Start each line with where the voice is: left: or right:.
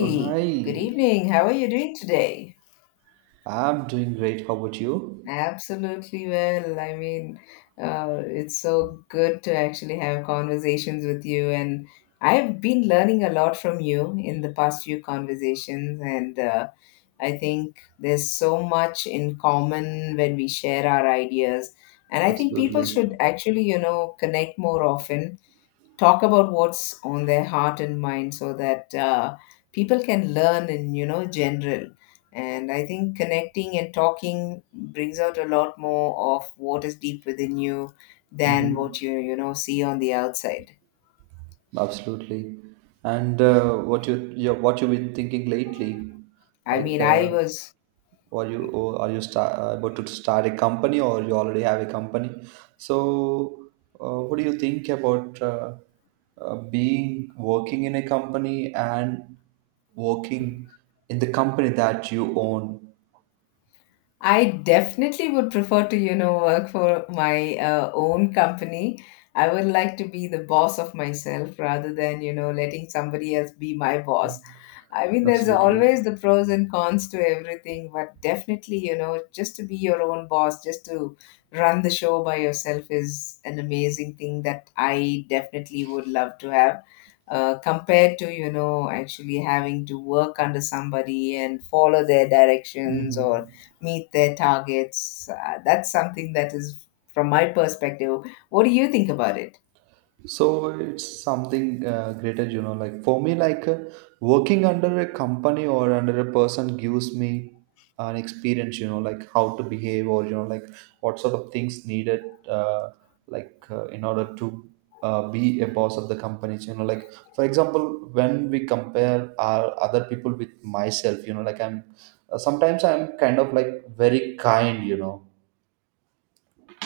right: Oh, hi.
left: good evening. How are you doing today?
right: I'm doing great. How about you?
left: Absolutely well. It's so good to actually have conversations with you, and I've been learning a lot from you in the past few conversations, and I think there's so much in common when we share our ideas. And I think people should
right: Absolutely.
left: actually, you know, connect more often, talk about what's on their heart and mind, so that people can learn in, you know, general. And I think connecting and talking brings out a lot more of what is deep within you than
right: Hmm.
left: what you know, see on the outside.
right: Absolutely. And what you've been thinking lately?
left: i
right: Like,
left: mean i was
right: are you, or are you about to start a company, or you already have a company? So, what do you think about being working in a company, and working in the company that you own?
left: I definitely would prefer to, you know, work for my own company. I would like to be the boss of myself rather than, you know, letting somebody else be my boss. I mean, there's
right: Absolutely.
left: always the pros and cons to everything, but definitely, you know, just to be your own boss, just to run the show by yourself is an amazing thing that I definitely would love to have. Compared to, you know, actually having to work under somebody and follow their directions or
right: Mm-hmm.
left: meet their targets. That's something that is, from my perspective, what do you think about it?
right: So it's something greater, you know, like for me, like, working under a company or under a person gives me an experience, you know, like how to behave, or you know, like what sort of things needed, uh, like, in order to be a boss of the company, you know, like for example when we compare our other people with myself, you know, like I'm sometimes I'm kind of like very kind, you know,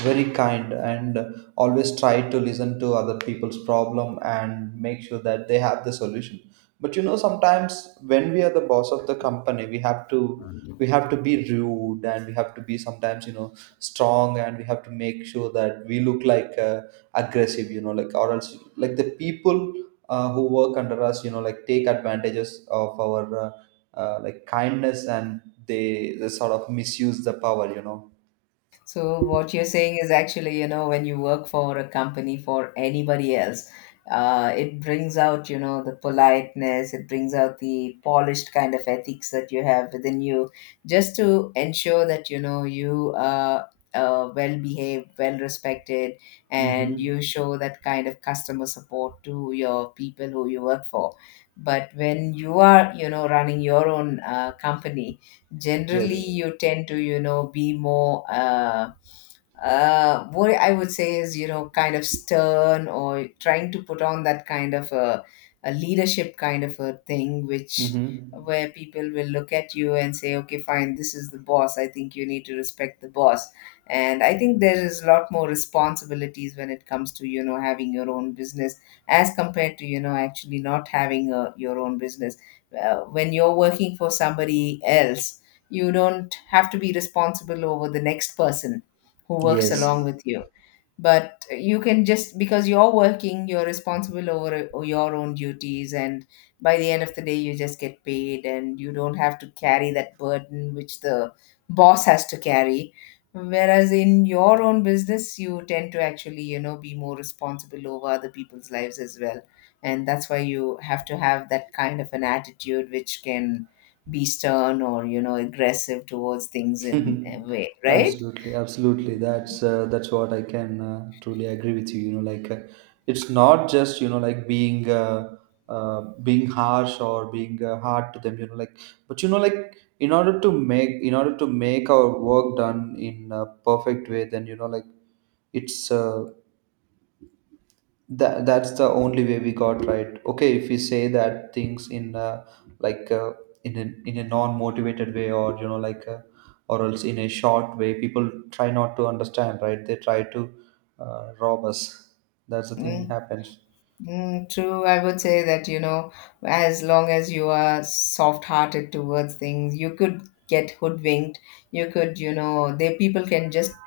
right: very kind, and always try to listen to other people's problem and make sure that they have the solution. But you know sometimes when we are the boss of the company, we have to be rude, and we have to be sometimes, you know, strong, and we have to make sure that we look like aggressive, you know, like, or else like the people who work under us, you know, like take advantages of our like kindness, and they sort of misuse the power, you know.
left: So what you're saying is actually, you know, when you work for a company for anybody else, it brings out, you know, the politeness, it brings out the polished kind of ethics that you have within you, just to ensure that, you know, you are well behaved, well respected, and you
right: Mm-hmm.
left: show that kind of customer support to your people who you work for. But when you are, you know, running your own company, generally
right: Yes.
left: you tend to, you know, be more what I would say is, you know, kind of stern, or trying to put on that kind of a leadership kind of a thing, which
right: Mm-hmm.
left: where people will look at you and say, okay, fine, this is the boss, I think you need to respect the boss. And I think there is a lot more responsibilities when it comes to, you know, having your own business as compared to, you know, actually not having a, your own business. When you're working for somebody else, you don't have to be responsible over the next person who works
right: Yes.
left: along with you, but you can, just because you're working, you're responsible over your own duties, and by the end of the day you just get paid and you don't have to carry that burden which the boss has to carry. Whereas in your own business you tend to actually, you know, be more responsible over other people's lives as well, and that's why you have to have that kind of an attitude which can be stern or, you know, aggressive towards things in a way, right?
right: Absolutely, absolutely. That's what I can truly agree with you. You know, like it's not just, you know, like being being harsh or being hard to them. You know, like, but you know like in order to make our work done in a perfect way, then you know like it's, that's the only way we got, right? Okay, if we say that things in, like uh, in a non-motivated way, or you know like, or else in a short way, people try not to understand, right? They try to rob us. That's the thing
left: Mm.
right: happens.
left: Mm, true, I would say that, you know, as long as you are soft-hearted towards things, you could get hoodwinked. You could, you know, they, people can just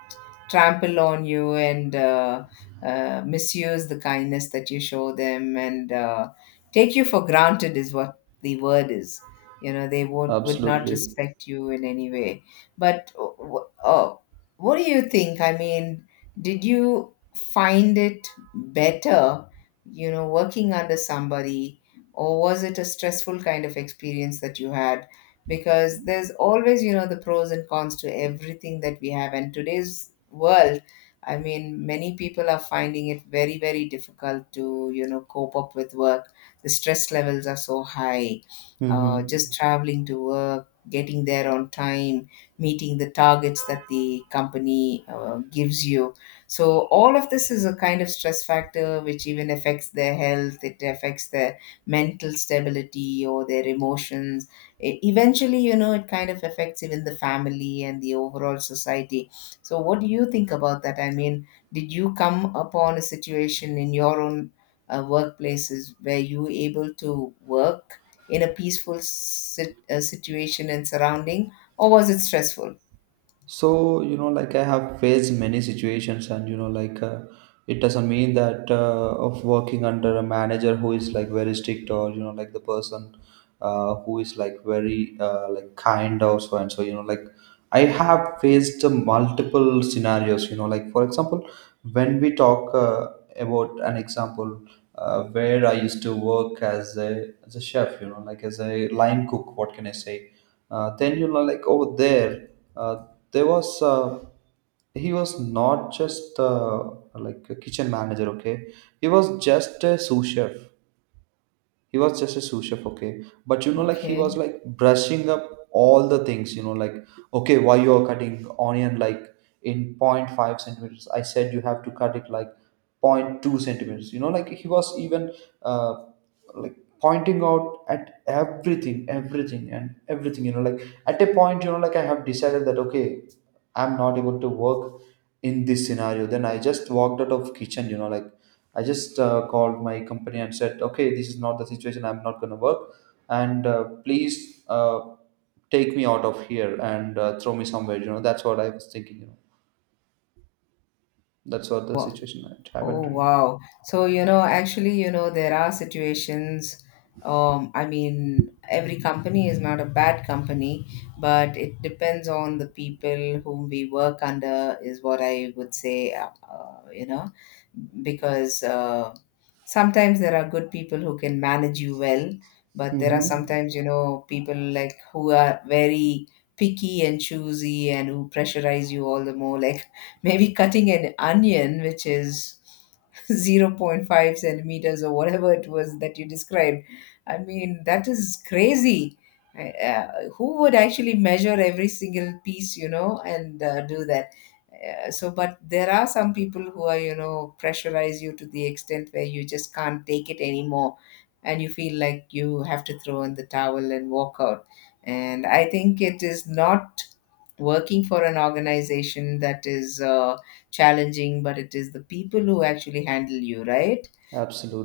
left: trample on you and misuse the kindness that you show them, and take you for granted is what the word is. You know, they would not
right: Absolutely.
left: respect you in any way. But oh, what do you think? I mean, did you find it better? You know, working under somebody, or was it a stressful kind of experience that you had? Because there's always, you know, the pros and cons to everything that we have. And today's world, I mean, many people are finding it very, very difficult to, you know, cope up with work. The stress levels are so high. Just
right: Mm-hmm.
left: traveling to work, getting there on time, meeting the targets that the company gives you, so all of this is a kind of stress factor which even affects their health, it affects their mental stability or their emotions. Eventually, you know, it kind of affects even the family and the overall society. So what do you think about that? I mean, did you come upon a situation in your own workplaces where you were able to work in a peaceful situation and surrounding, or was it stressful?
right: So you know like I have faced many situations, and you know like it doesn't mean that of working under a manager who is like very strict, or you know like the person who is like very like kind, or so and so, you know like. I have faced multiple scenarios, you know like for example when we talk, about an example, where I used to work as a chef, you know like as a line cook, what can I say. Then you know like, over there uh, there was, he was not just like a kitchen manager, okay. He was just a sous chef. He was just a sous chef, okay, but you know like he
left: Okay.
right: was like brushing up all the things, you know like, okay why you are cutting onion like in 0.5 centimeters, I said you have to cut it like 0.2 centimeters, you know like he was even uh, like pointing out at everything, everything and everything, you know like, at a point, you know like I have decided that okay I'm not able to work in this scenario. Then I just walked out of kitchen, you know like I just called my company and said, okay this is not the situation, I'm not going to work, and, please, take me out of here, and throw me somewhere, you know, that's what I was thinking, you know. That's what the
left: Wow.
right: situation that happened
left: Oh,
right: to me.
left: wow. So, you know, actually, you know, there are situations. I mean, every company is not a bad company, but it depends on the people whom we work under, is what I would say, you know, because sometimes there are good people who can manage you well, but there are
right: Mm-hmm.
left: sometimes, you know, people like who are very picky and choosy and who pressurize you all the more. Like, maybe cutting an onion, which is zero point 0.5 centimeters or whatever it was that you described. I mean, that is crazy. I- Uh, who would actually measure every single piece, you know, and do that? So, but there are some people who are, you know, pressurize you to the extent where you just can't take it anymore, and you feel like you have to throw in the towel and walk out. And I think it is not working for an organization that is challenging, but it is the people who actually handle you, right?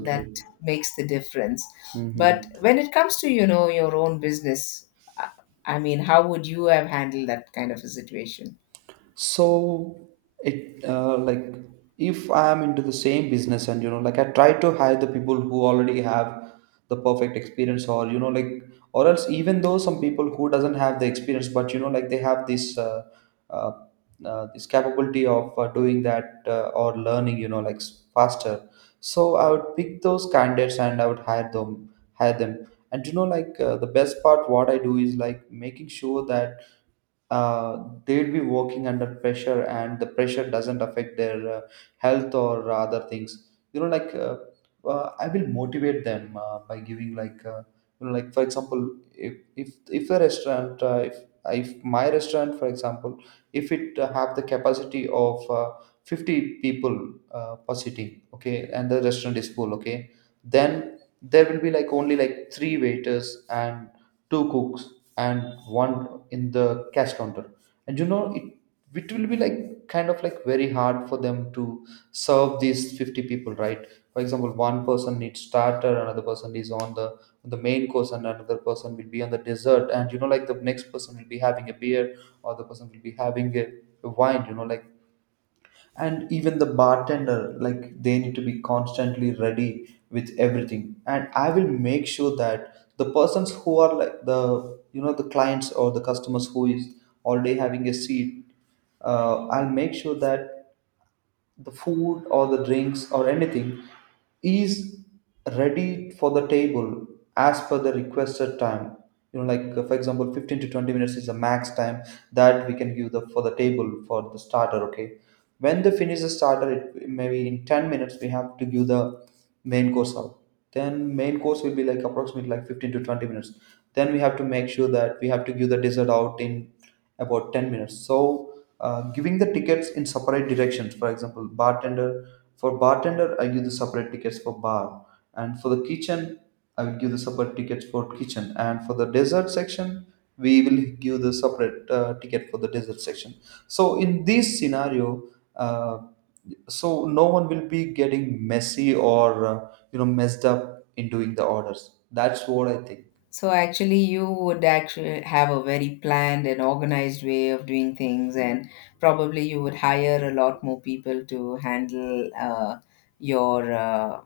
left: That makes the difference. But
right: Mm-hmm.
left: when it comes to, you know, your own business, I I mean, how would you have handled that kind of a situation?
right: So it, like, if I am into the same business, and you know like I try to hire the people who already have the perfect experience, or you know like, or else even though some people who doesn't have the experience, but you know like they have this, uh, this capability of doing that, or learning, you know like, faster. So I would pick those candidates, and I would hire them and you know like, the best part what I do is like making sure that they'd be working under pressure, and the pressure doesn't affect their health or other things, you know like, I will motivate them by giving like, you know like, for example, if a restaurant, if my restaurant for example, if it have the capacity of 50 people per sitting, okay, and the restaurant is full, okay, then there will be like only like three waiters, and two cooks, and one in the cash counter. And you know it will be like kind of like very hard for them to serve these 50 people, right? For example, one person needs starter, another person is on the main course, and another person will be on the dessert, and you know like, the next person will be having a beer, or the person will be having a wine, you know like, and even the bartender, like they need to be constantly ready with everything. And I will make sure that the persons who are like, the you know, the clients or the customers who is already having a seat, I'll make sure that the food or the drinks or anything is ready for the table as per the requested time. You know like, for example, 15 to 20 minutes is the max time that we can give the for the table for the starter, okay. When they finish the starter, it maybe in 10 minutes we have to give the main course out. Then main course will be like approximately like 15 to 20 minutes. Then we have to make sure that we have to give the dessert out in about 10 minutes. So giving the tickets in separate directions. For example bartender, for bartender I give the separate tickets for bar, and for the kitchen I will give the separate tickets for kitchen, and for the dessert section we will give the separate ticket for the dessert section. So in this scenario, uh, so no one will be getting messy, or you know messed up in doing the orders. That's what I think.
left: So actually, you would actually have a very planned and organized way of doing things, and probably you would hire a lot more people to handle your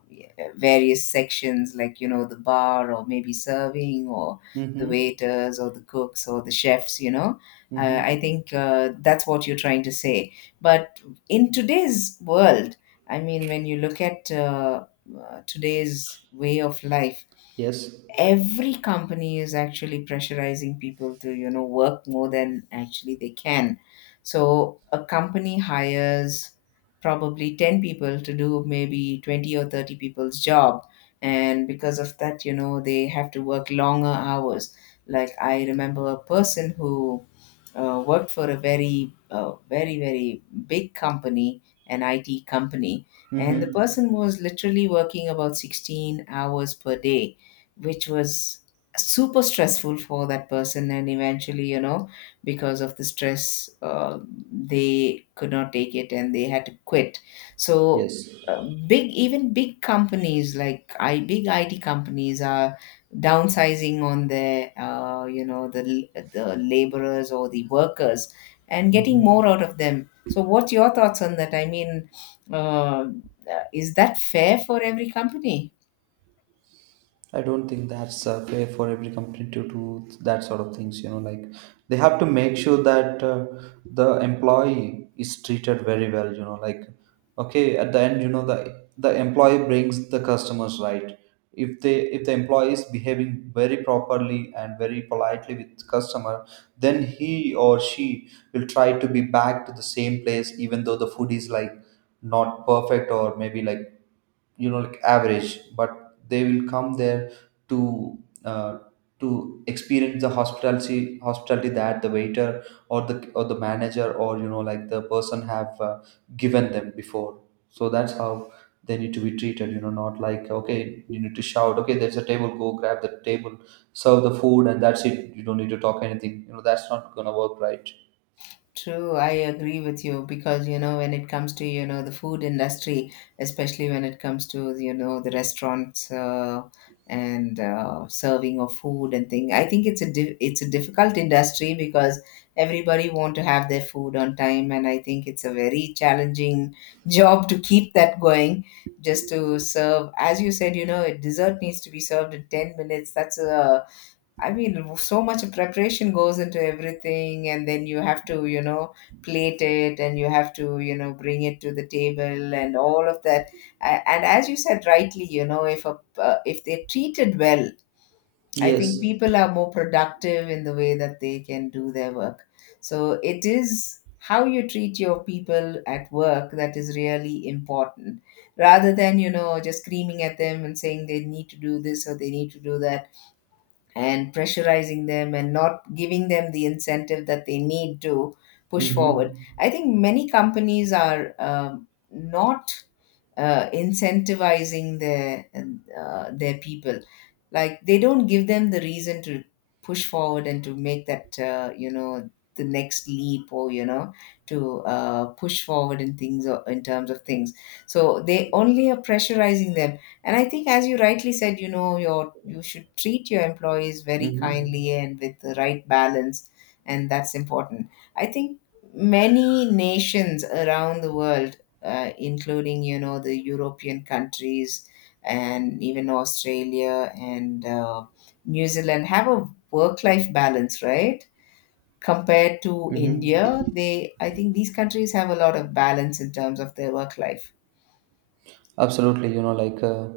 left: various sections, like, you know, the bar, or maybe serving, or the
right: Mm-hmm.
left: waiters, or the cooks, or the chefs. You know,
right: Mm-hmm.
left: I think that's what you're trying to say. But in today's world, I mean, when you look at today's way of life,
right: Yes.
left: every company is actually pressurizing people to, you know, work more than actually they can. So a company hires probably 10 people to do maybe 20 or 30 people's job, and because of that, you know, they have to work longer hours. Like, I remember a person who worked for a very, very, very big company, an IT company, and the
right: Mm-hmm.
left: person was literally working about 16 hours per day, which was super stressful for that person. And eventually, you know, because of the stress, they could not take it and they had to quit. So,
right: Yes.
left: big, even big companies like big IT companies are downsizing on the you know, the laborers or the workers, and getting
right: Mm-hmm.
left: more out of them. So what's your thoughts on that? I mean, uh, is that fair for every company?
right: I don't think that's fair for every company to do that sort of things. You know, like they have to make sure that the employee is treated very well. You know, like okay, at the end, you know, the employee brings the customers, right? If the employee is behaving very properly and very politely with customer, then he or she will try to be back to the same place, even though the food is like not perfect, or maybe like, you know like, average, but they will come there to uh, to experience the hospitality that the waiter or the manager, or you know like the person have given them before. So that's how they need to be treated, you know. Not like, okay you need to shout, okay there's a table, go grab the table, serve the food, and that's it, you don't need to talk anything, you know. That's not gonna work, right?
left: True, I agree with you, because you know, when it comes to, you know, the food industry, especially when it comes to, you know, the restaurants and serving of food and thing, I think it's a it's a difficult industry because everybody want to have their food on time, and I think it's a very challenging job to keep that going. Just to serve, as you said, you know, a dessert needs to be served in 10 minutes. That's a I mean, so much preparation goes into everything, and then you have to, you know, plate it, and you have to, you know, bring it to the table and all of that. And as you said rightly, you know, if a, if they're treated well, I think
right: Yes.
left: people are more productive in the way that they can do their work. So it is how you treat your people at work that is really important, rather than, you know, just screaming at them and saying they need to do this or they need to do that, and pressurizing them and not giving them the incentive that they need to push forward.
right: Mm-hmm.
left: I think many companies are not incentivizing their people, like they don't give them the reason to push forward and to make that you know, the next leap, or you know, to push forward in things or in terms of things. So they only are pressurizing them, and I think as you rightly said, you know, your, you should treat your employees very
right: Mm-hmm.
left: kindly and with the right balance, and that's important. I think many nations around the world, including, you know, the European countries, and even Australia and New Zealand have a work-life balance, right? Compared to
right: Mm-hmm.
left: India, they, I think these countries have a lot of balance in terms of their work life.
right: Absolutely, you know, like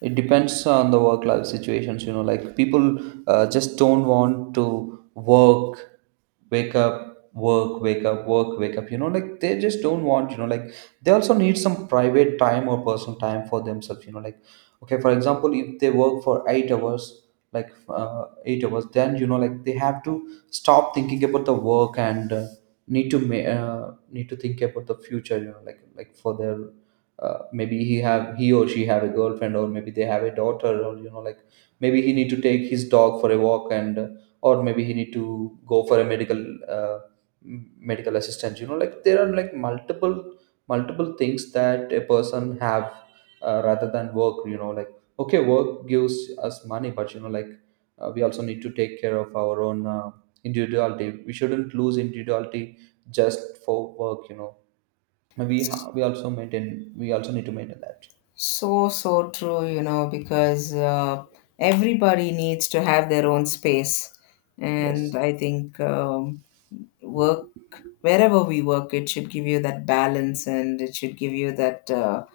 right: it depends on the work life situations, you know, like people just don't want to work, wake up, work, wake up, work, wake up, you know, like they just don't want, you know, like they also need some private time or personal time for themselves, you know, like okay, for example, if they work for 8 hours, like 8 hours, then you know, like they have to stop thinking about the work and need to need to think about the future, you know, like for their maybe he or she have a girlfriend, or maybe they have a daughter, or you know like maybe he need to take his dog for a walk and or maybe he need to go for a medical uh, medical assistance, you know, like there are like multiple multiple things that a person have, rather than work, you know, like okay, work gives us money, but you know like we also need to take care of our own individuality. We shouldn't lose individuality just for work, you know. We also maintain we also need to maintain that.
left: So, so true, you know, because everybody needs to have their own space. And
right: Yes.
left: I think work, wherever we work, it should give you that balance and it should give you that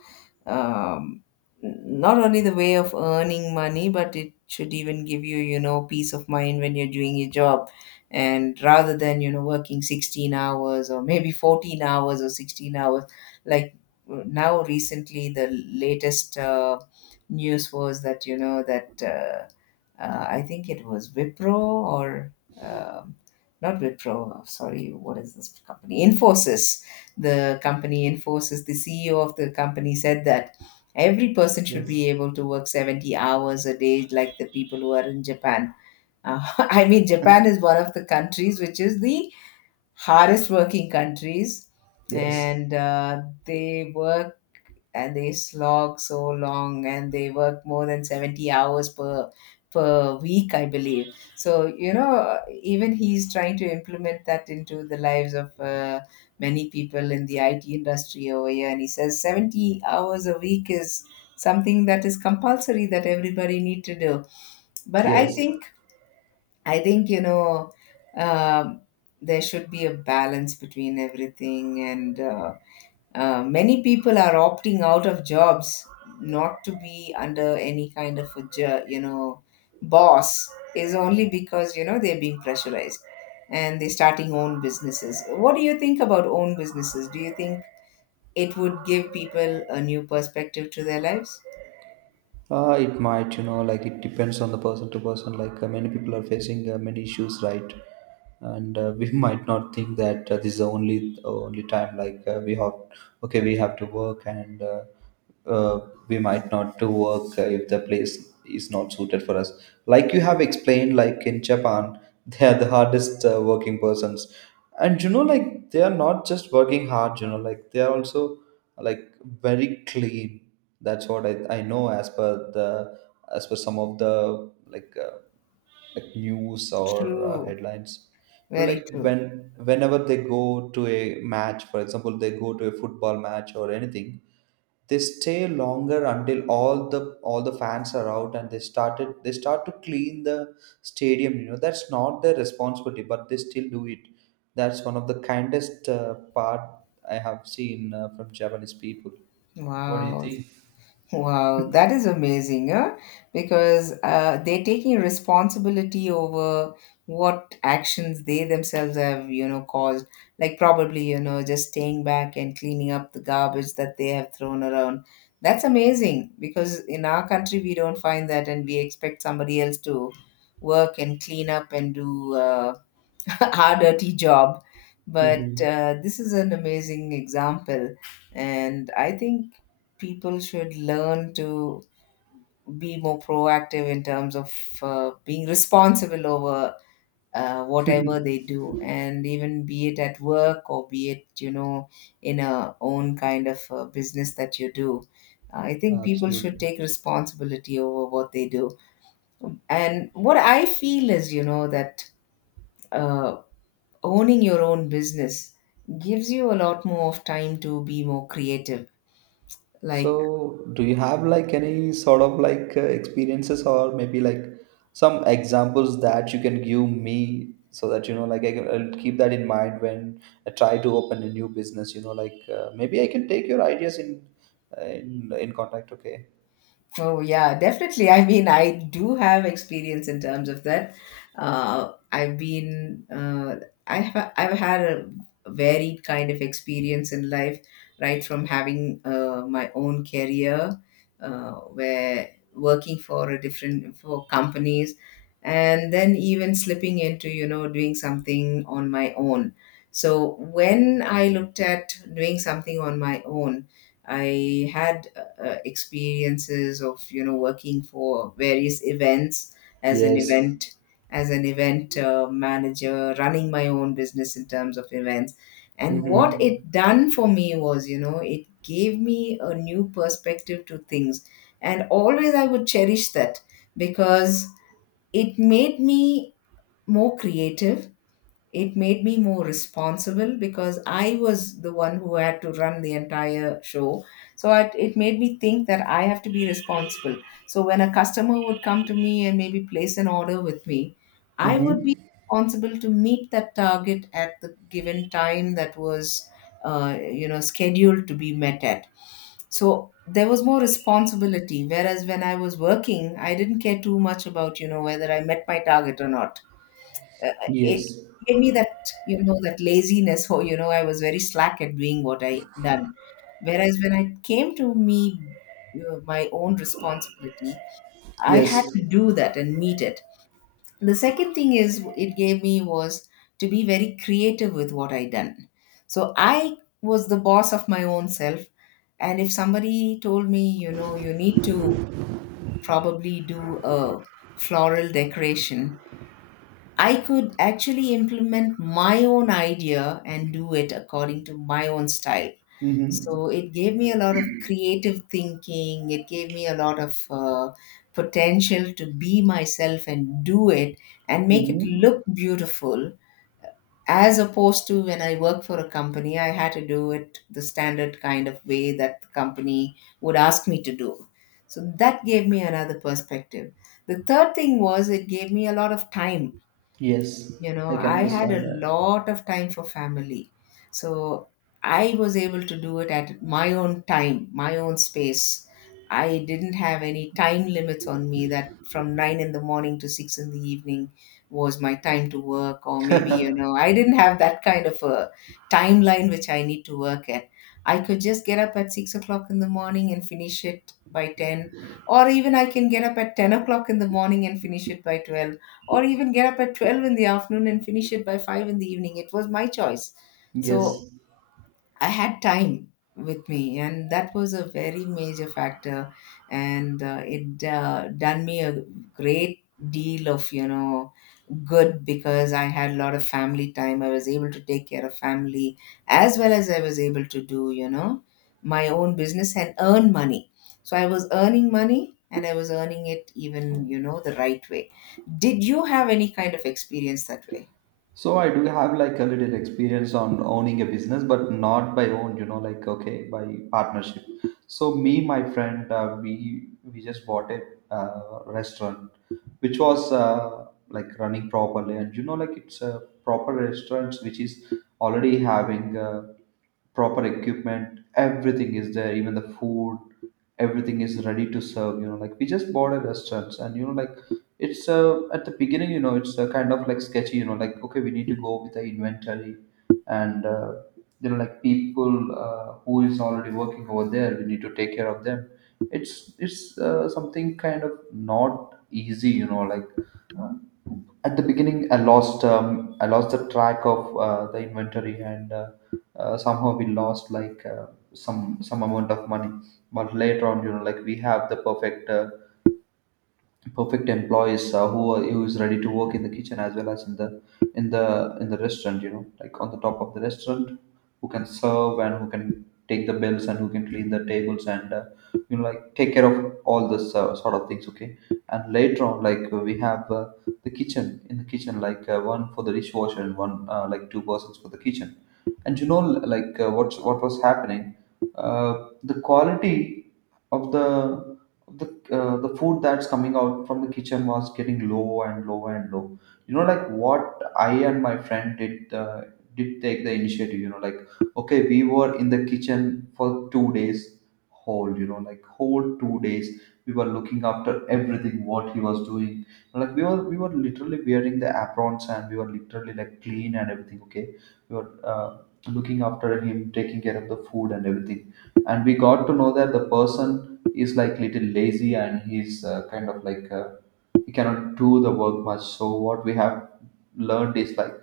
left: um, not only the way of earning money, but it should even give you, you know, peace of mind when you're doing your job. And rather than, you know, working 16 hours or maybe 14 hours or 16 hours, like now recently, the latest news was that, you know, that I think it was Wipro or um not Wipro, sorry, what is this company? Infosys the company enforces. The CEO of the company said that every person should be
right: Yes.
left: able to work 70 hours a day, like the people who are in Japan. I mean, Japan is one of the countries which is the hardest working countries,
right: Yes.
left: and they work and they slog so long and they work more than 70 hours per week, I believe. So you know, even he's trying to implement that into the lives of many people in the IT industry over here, and he says 70 hours a week is something that is compulsory, that everybody need to do. But I
right: Yes.
left: think, you know, um, there should be a balance between everything. And many people are opting out of jobs, not to be under any kind of a you know, boss, is only because, you know, they're being pressurized, and they're starting own businesses. What do you think about own businesses? Do you think it would give people a new perspective to their lives?
right: It might, you know, like it depends on the person to person. Like many people are facing many issues, right? And we might not think that this is the only time, like we have. Okay, we have to work. And uh, uh, we might not to work if the place is not suited for us, like you have explained. Like in Japan, they are the hardest working persons, and you know like they are not just working hard. You know, like they are also like very clean. That's what I know, as per the as per some of the like news or
left: True,
right: headlines. You know,
left: very
right: like
left: true.
right: whenever they go to a match, for example, they go to a football match or anything, they stay longer until all the fans are out, and they started they start to clean the stadium. You know, that's not their responsibility, but they still do it. That's one of the kindest part I have seen from Japanese people. What do you
left: Wow.
right: think?
left: Wow, that is amazing, huh? Because they're taking responsibility over what actions they themselves have, you know, caused. Like probably, you know, just staying back and cleaning up the garbage that they have thrown around. That's amazing because in our country we don't find that, and we expect somebody else to work and clean up and do hard, dirty job. But
right: Hmm.
left: this is an amazing example. And I think people should learn to be more proactive in terms of being responsible over whatever they do. And even be it at work or be it, you know, in a own kind of business that you do. I think people should
right: Absolutely.
left: take responsibility over what they do. And what I feel is, you know, that uh, owning your own business gives you a lot more of time to be more creative, like.
right: So, do you have like any sort of like experiences, or maybe like some examples that you can give me, so that you know like I'll keep that in mind when I try to open a new business? You know, like maybe I can take your ideas in, in contact, okay?
left: Oh, yeah, definitely. I mean, I do have experience in terms of that. Uh, I've been, uh, I've had a varied kind of experience in life, right from having my own career, where working for a different, for companies, and then even slipping into, you know, doing something on my own. So when I looked at doing something on my own, I had experiences of, you know, working for various events as an
right: Yes.
left: event, as an event manager, running my own business in terms of events. And what
right: Mm-hmm.
left: it done for me was, you know, it gave me a new perspective to things, and always I would cherish that, because it made me more creative. It made me more responsible, because I was the one who had to run the entire show. So it made me think that I have to be responsible. So when a customer would come to me and maybe place an order with me, I would be
right: Mm-hmm.
left: responsible to meet that target at the given time that was, you know, scheduled to be met at. So there was more responsibility. Whereas when I was working, I didn't care too much about, you know, whether I met my target or not. It
right: Yes.
left: gave me that, you know, that laziness. Oh, you know, I was very slack at doing what I done. Whereas when I came to me My own responsibility, I had
right: Yes.
left: to do that and meet it. The second thing is it gave me was to be very creative with what I done. So I was the boss of my own self, and if somebody told me, you know, you need to probably do a floral decoration, I could actually implement my own idea and do it according to my own style. So
right: Mm-hmm.
left: it gave me a lot of creative thinking. It gave me a lot of potential to be myself and do it and make it
right: Mm-hmm.
left: look beautiful. As opposed to when I work for a company, I had to do it the standard kind of way that the company would ask me to do. So that gave me another perspective. The third thing was, it gave me a lot of time.
right: Yes.
left: You know,
right: I can
left: I had a
right: understand
left: lot of time for family. So I was able to do it at my own time, my own space. I didn't have any time limits on me, that from 9 in the morning to 6 in the evening was my time to work. Or maybe, you
right: that.
left: know, I didn't have that kind of a timeline which I need to work at. I could just get up at 6 o'clock in the morning and finish it by 10, or even I can get up at 10 o'clock in the morning and finish it by 12, or even get up at 12 in the afternoon and finish it by 5 in the evening. It was my choice. So
right: Yes.
left: I had time with me, and that was a very major factor, and it done me a great deal of, you know, good, because I had a lot of family time. I was able to take care of family as well as I was able to do, you know, my own business and earn money. So I was earning money, and I was earning it even, you know, the right way. Did you have any kind of experience that way?
right: So I do have like a little experience on owning a business, but not by own, you know, like okay, by partnership. So me, my friend, uh, we just bought a restaurant, which was like running properly. And you know, like it's a proper restaurant which is already having proper equipment. Everything is there, even the food. Everything is ready to serve. You know, like we just bought a restaurant, and you know like it's at the beginning, you know, it's kind of like sketchy. You know, like okay, we need to go with the inventory, and you know, like people who is already working over there, we need to take care of them. It's something kind of not easy. You know, like uh, at the beginning, I lost I lost the track of the inventory. And somehow we lost like some amount of money. But later on, you know, like we have the perfect perfect employees, uh, who is ready to work in the kitchen as well as in the in the in the restaurant, you know, like on the top of the restaurant, who can serve, and who can take the bills, and who can clean the tables, and you know, like take care of all this sort of things, okay. And later on, like we have the kitchen, in the kitchen, like one for the dishwasher and one, like two persons for the kitchen. And you know, like what was happening, the quality of the of the the food that's coming out from the kitchen was getting low and low and low. You know, like what I and my friend did, did take the initiative. You know, like okay, we were in the kitchen for 2 days, whole, you know, like whole 2 days, we were looking after everything what he was doing. Like we were literally wearing the aprons, and we were literally like clean and everything, okay. We were looking after him, taking care of the food and everything. And we got to know that the person is like little lazy, and he's kind of like he cannot do the work much. So what we have learned is like,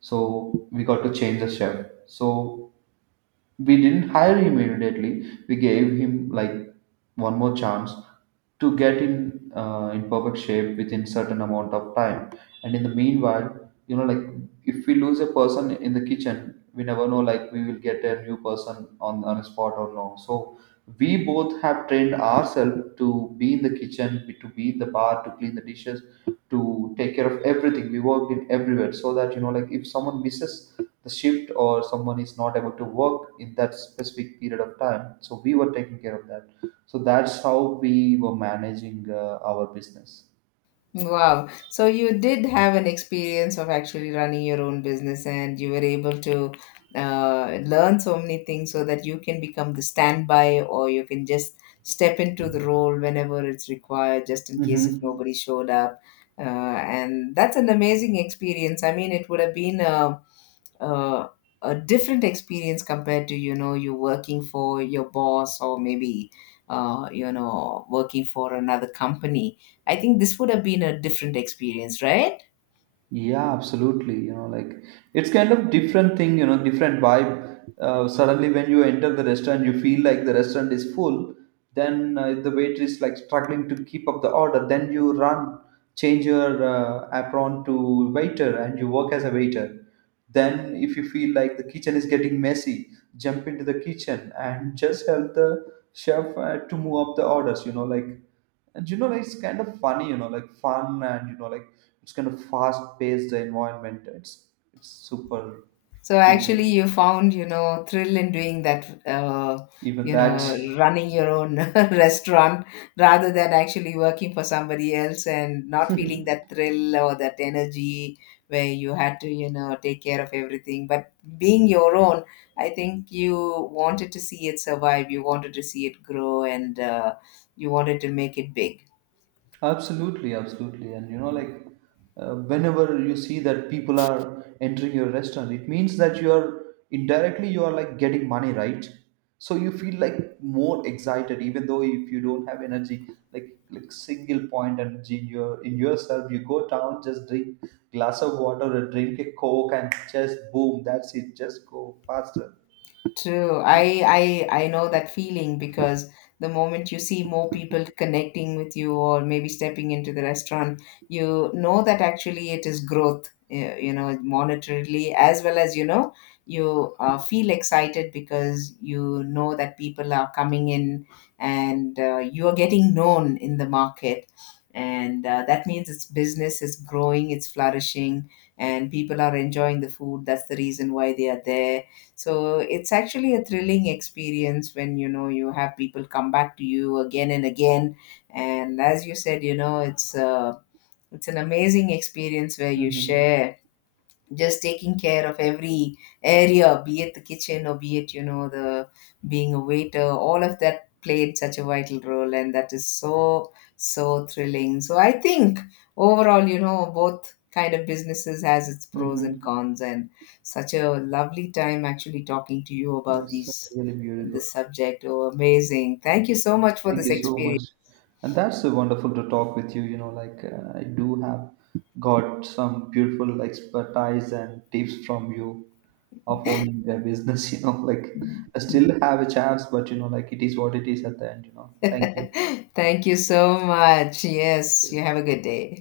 right: so we got to change the chef. So we didn't hire him immediately. We gave him like one more chance to get in, in perfect shape within certain amount of time. And in the meanwhile, you know, like if we lose a person in the kitchen, we never know like we will get a new person on a spot or no. So we both have trained ourselves to be in the kitchen, to be in the bar, to clean the dishes, to take care of everything. We worked in everywhere, so that you know like if someone misses the shift, or someone is not able to work in that specific period of time, so we were taking care of that. So that's how we were managing our business.
left: Wow. So you did have an experience of actually running your own business, and you were able to learn so many things so that you can become the standby, or you can just step into the role whenever it's required, just in case if
right: Mm-hmm.
left: nobody showed up. Uh, and that's an amazing experience. I mean, it would have been uh, a different experience compared to, you know, you working for your boss, or maybe you know, working for another company. I think this would have been a different experience, right?
right: Yeah, absolutely. You know, like it's kind of different thing, you know, different vibe. Suddenly, when you enter the restaurant, you feel like the restaurant is full. Then the waiter is like struggling to keep up the order. Then you run, change your apron to waiter, and you work as a waiter. Then, if you feel like the kitchen is getting messy, jump into the kitchen and just help the chef to move up the orders. You know, like, and you know like it's kind of funny. You know, like fun, and you know like it's kind of fast paced, the environment. It's super
left: So
right: cool.
left: actually, you found, you know, thrill in doing that,
right: Even
left: you
right: that.
left: know, running your own restaurant, rather than actually working for somebody else and not feeling that thrill or that energy, where you had to, you know, take care of everything. But being your own, I think you wanted to see it survive, you wanted to see it grow, and you wanted to make it big.
right: Absolutely, absolutely. And you know, like whenever you see that people are entering your restaurant, it means that you are, indirectly you are like getting money, right? So you feel like more excited, even though if you don't have energy, like single point energy in your in yourself, you go down, just drink glass of water or drink a coke, and just boom, that's it. Just go faster.
left: True. I know that feeling, because the moment you see more people connecting with you or maybe stepping into the restaurant, you know that actually it is growth, eh, you know, monetarily, as well as, you know, you feel excited because you know that people are coming in, and you are getting known in the market. And that means its business is growing, it's flourishing, and people are enjoying the food. That's the reason why they are there. So it's actually a thrilling experience when you know you have people come back to you again and again. And as you said, you know, it's an amazing experience, where you
right: Mm-hmm.
left: share, just taking care of every area, be it the kitchen, or be it, you know, the being a waiter, all of that played such a vital role. And that is so, so thrilling. So I think overall, you know, both kind of businesses has its pros and
right: Mm-hmm.
left: cons. And such a lovely time actually talking to you about
right: That's
left: these
right: really beautiful.
left: this subject. Oh, amazing. Thank you so much for
right: Thank
left: this
right: you so
left: experience.
right: much. And that's wonderful to talk with you. You know, like I do have got some beautiful expertise and tips from you of owning a business. You know, like I still have a chance, but you know, like it is what it is at the end. You know, thank you.
left: Thank you so much. Yes,
right: Thank
left: you have a
right: you.
left: good day.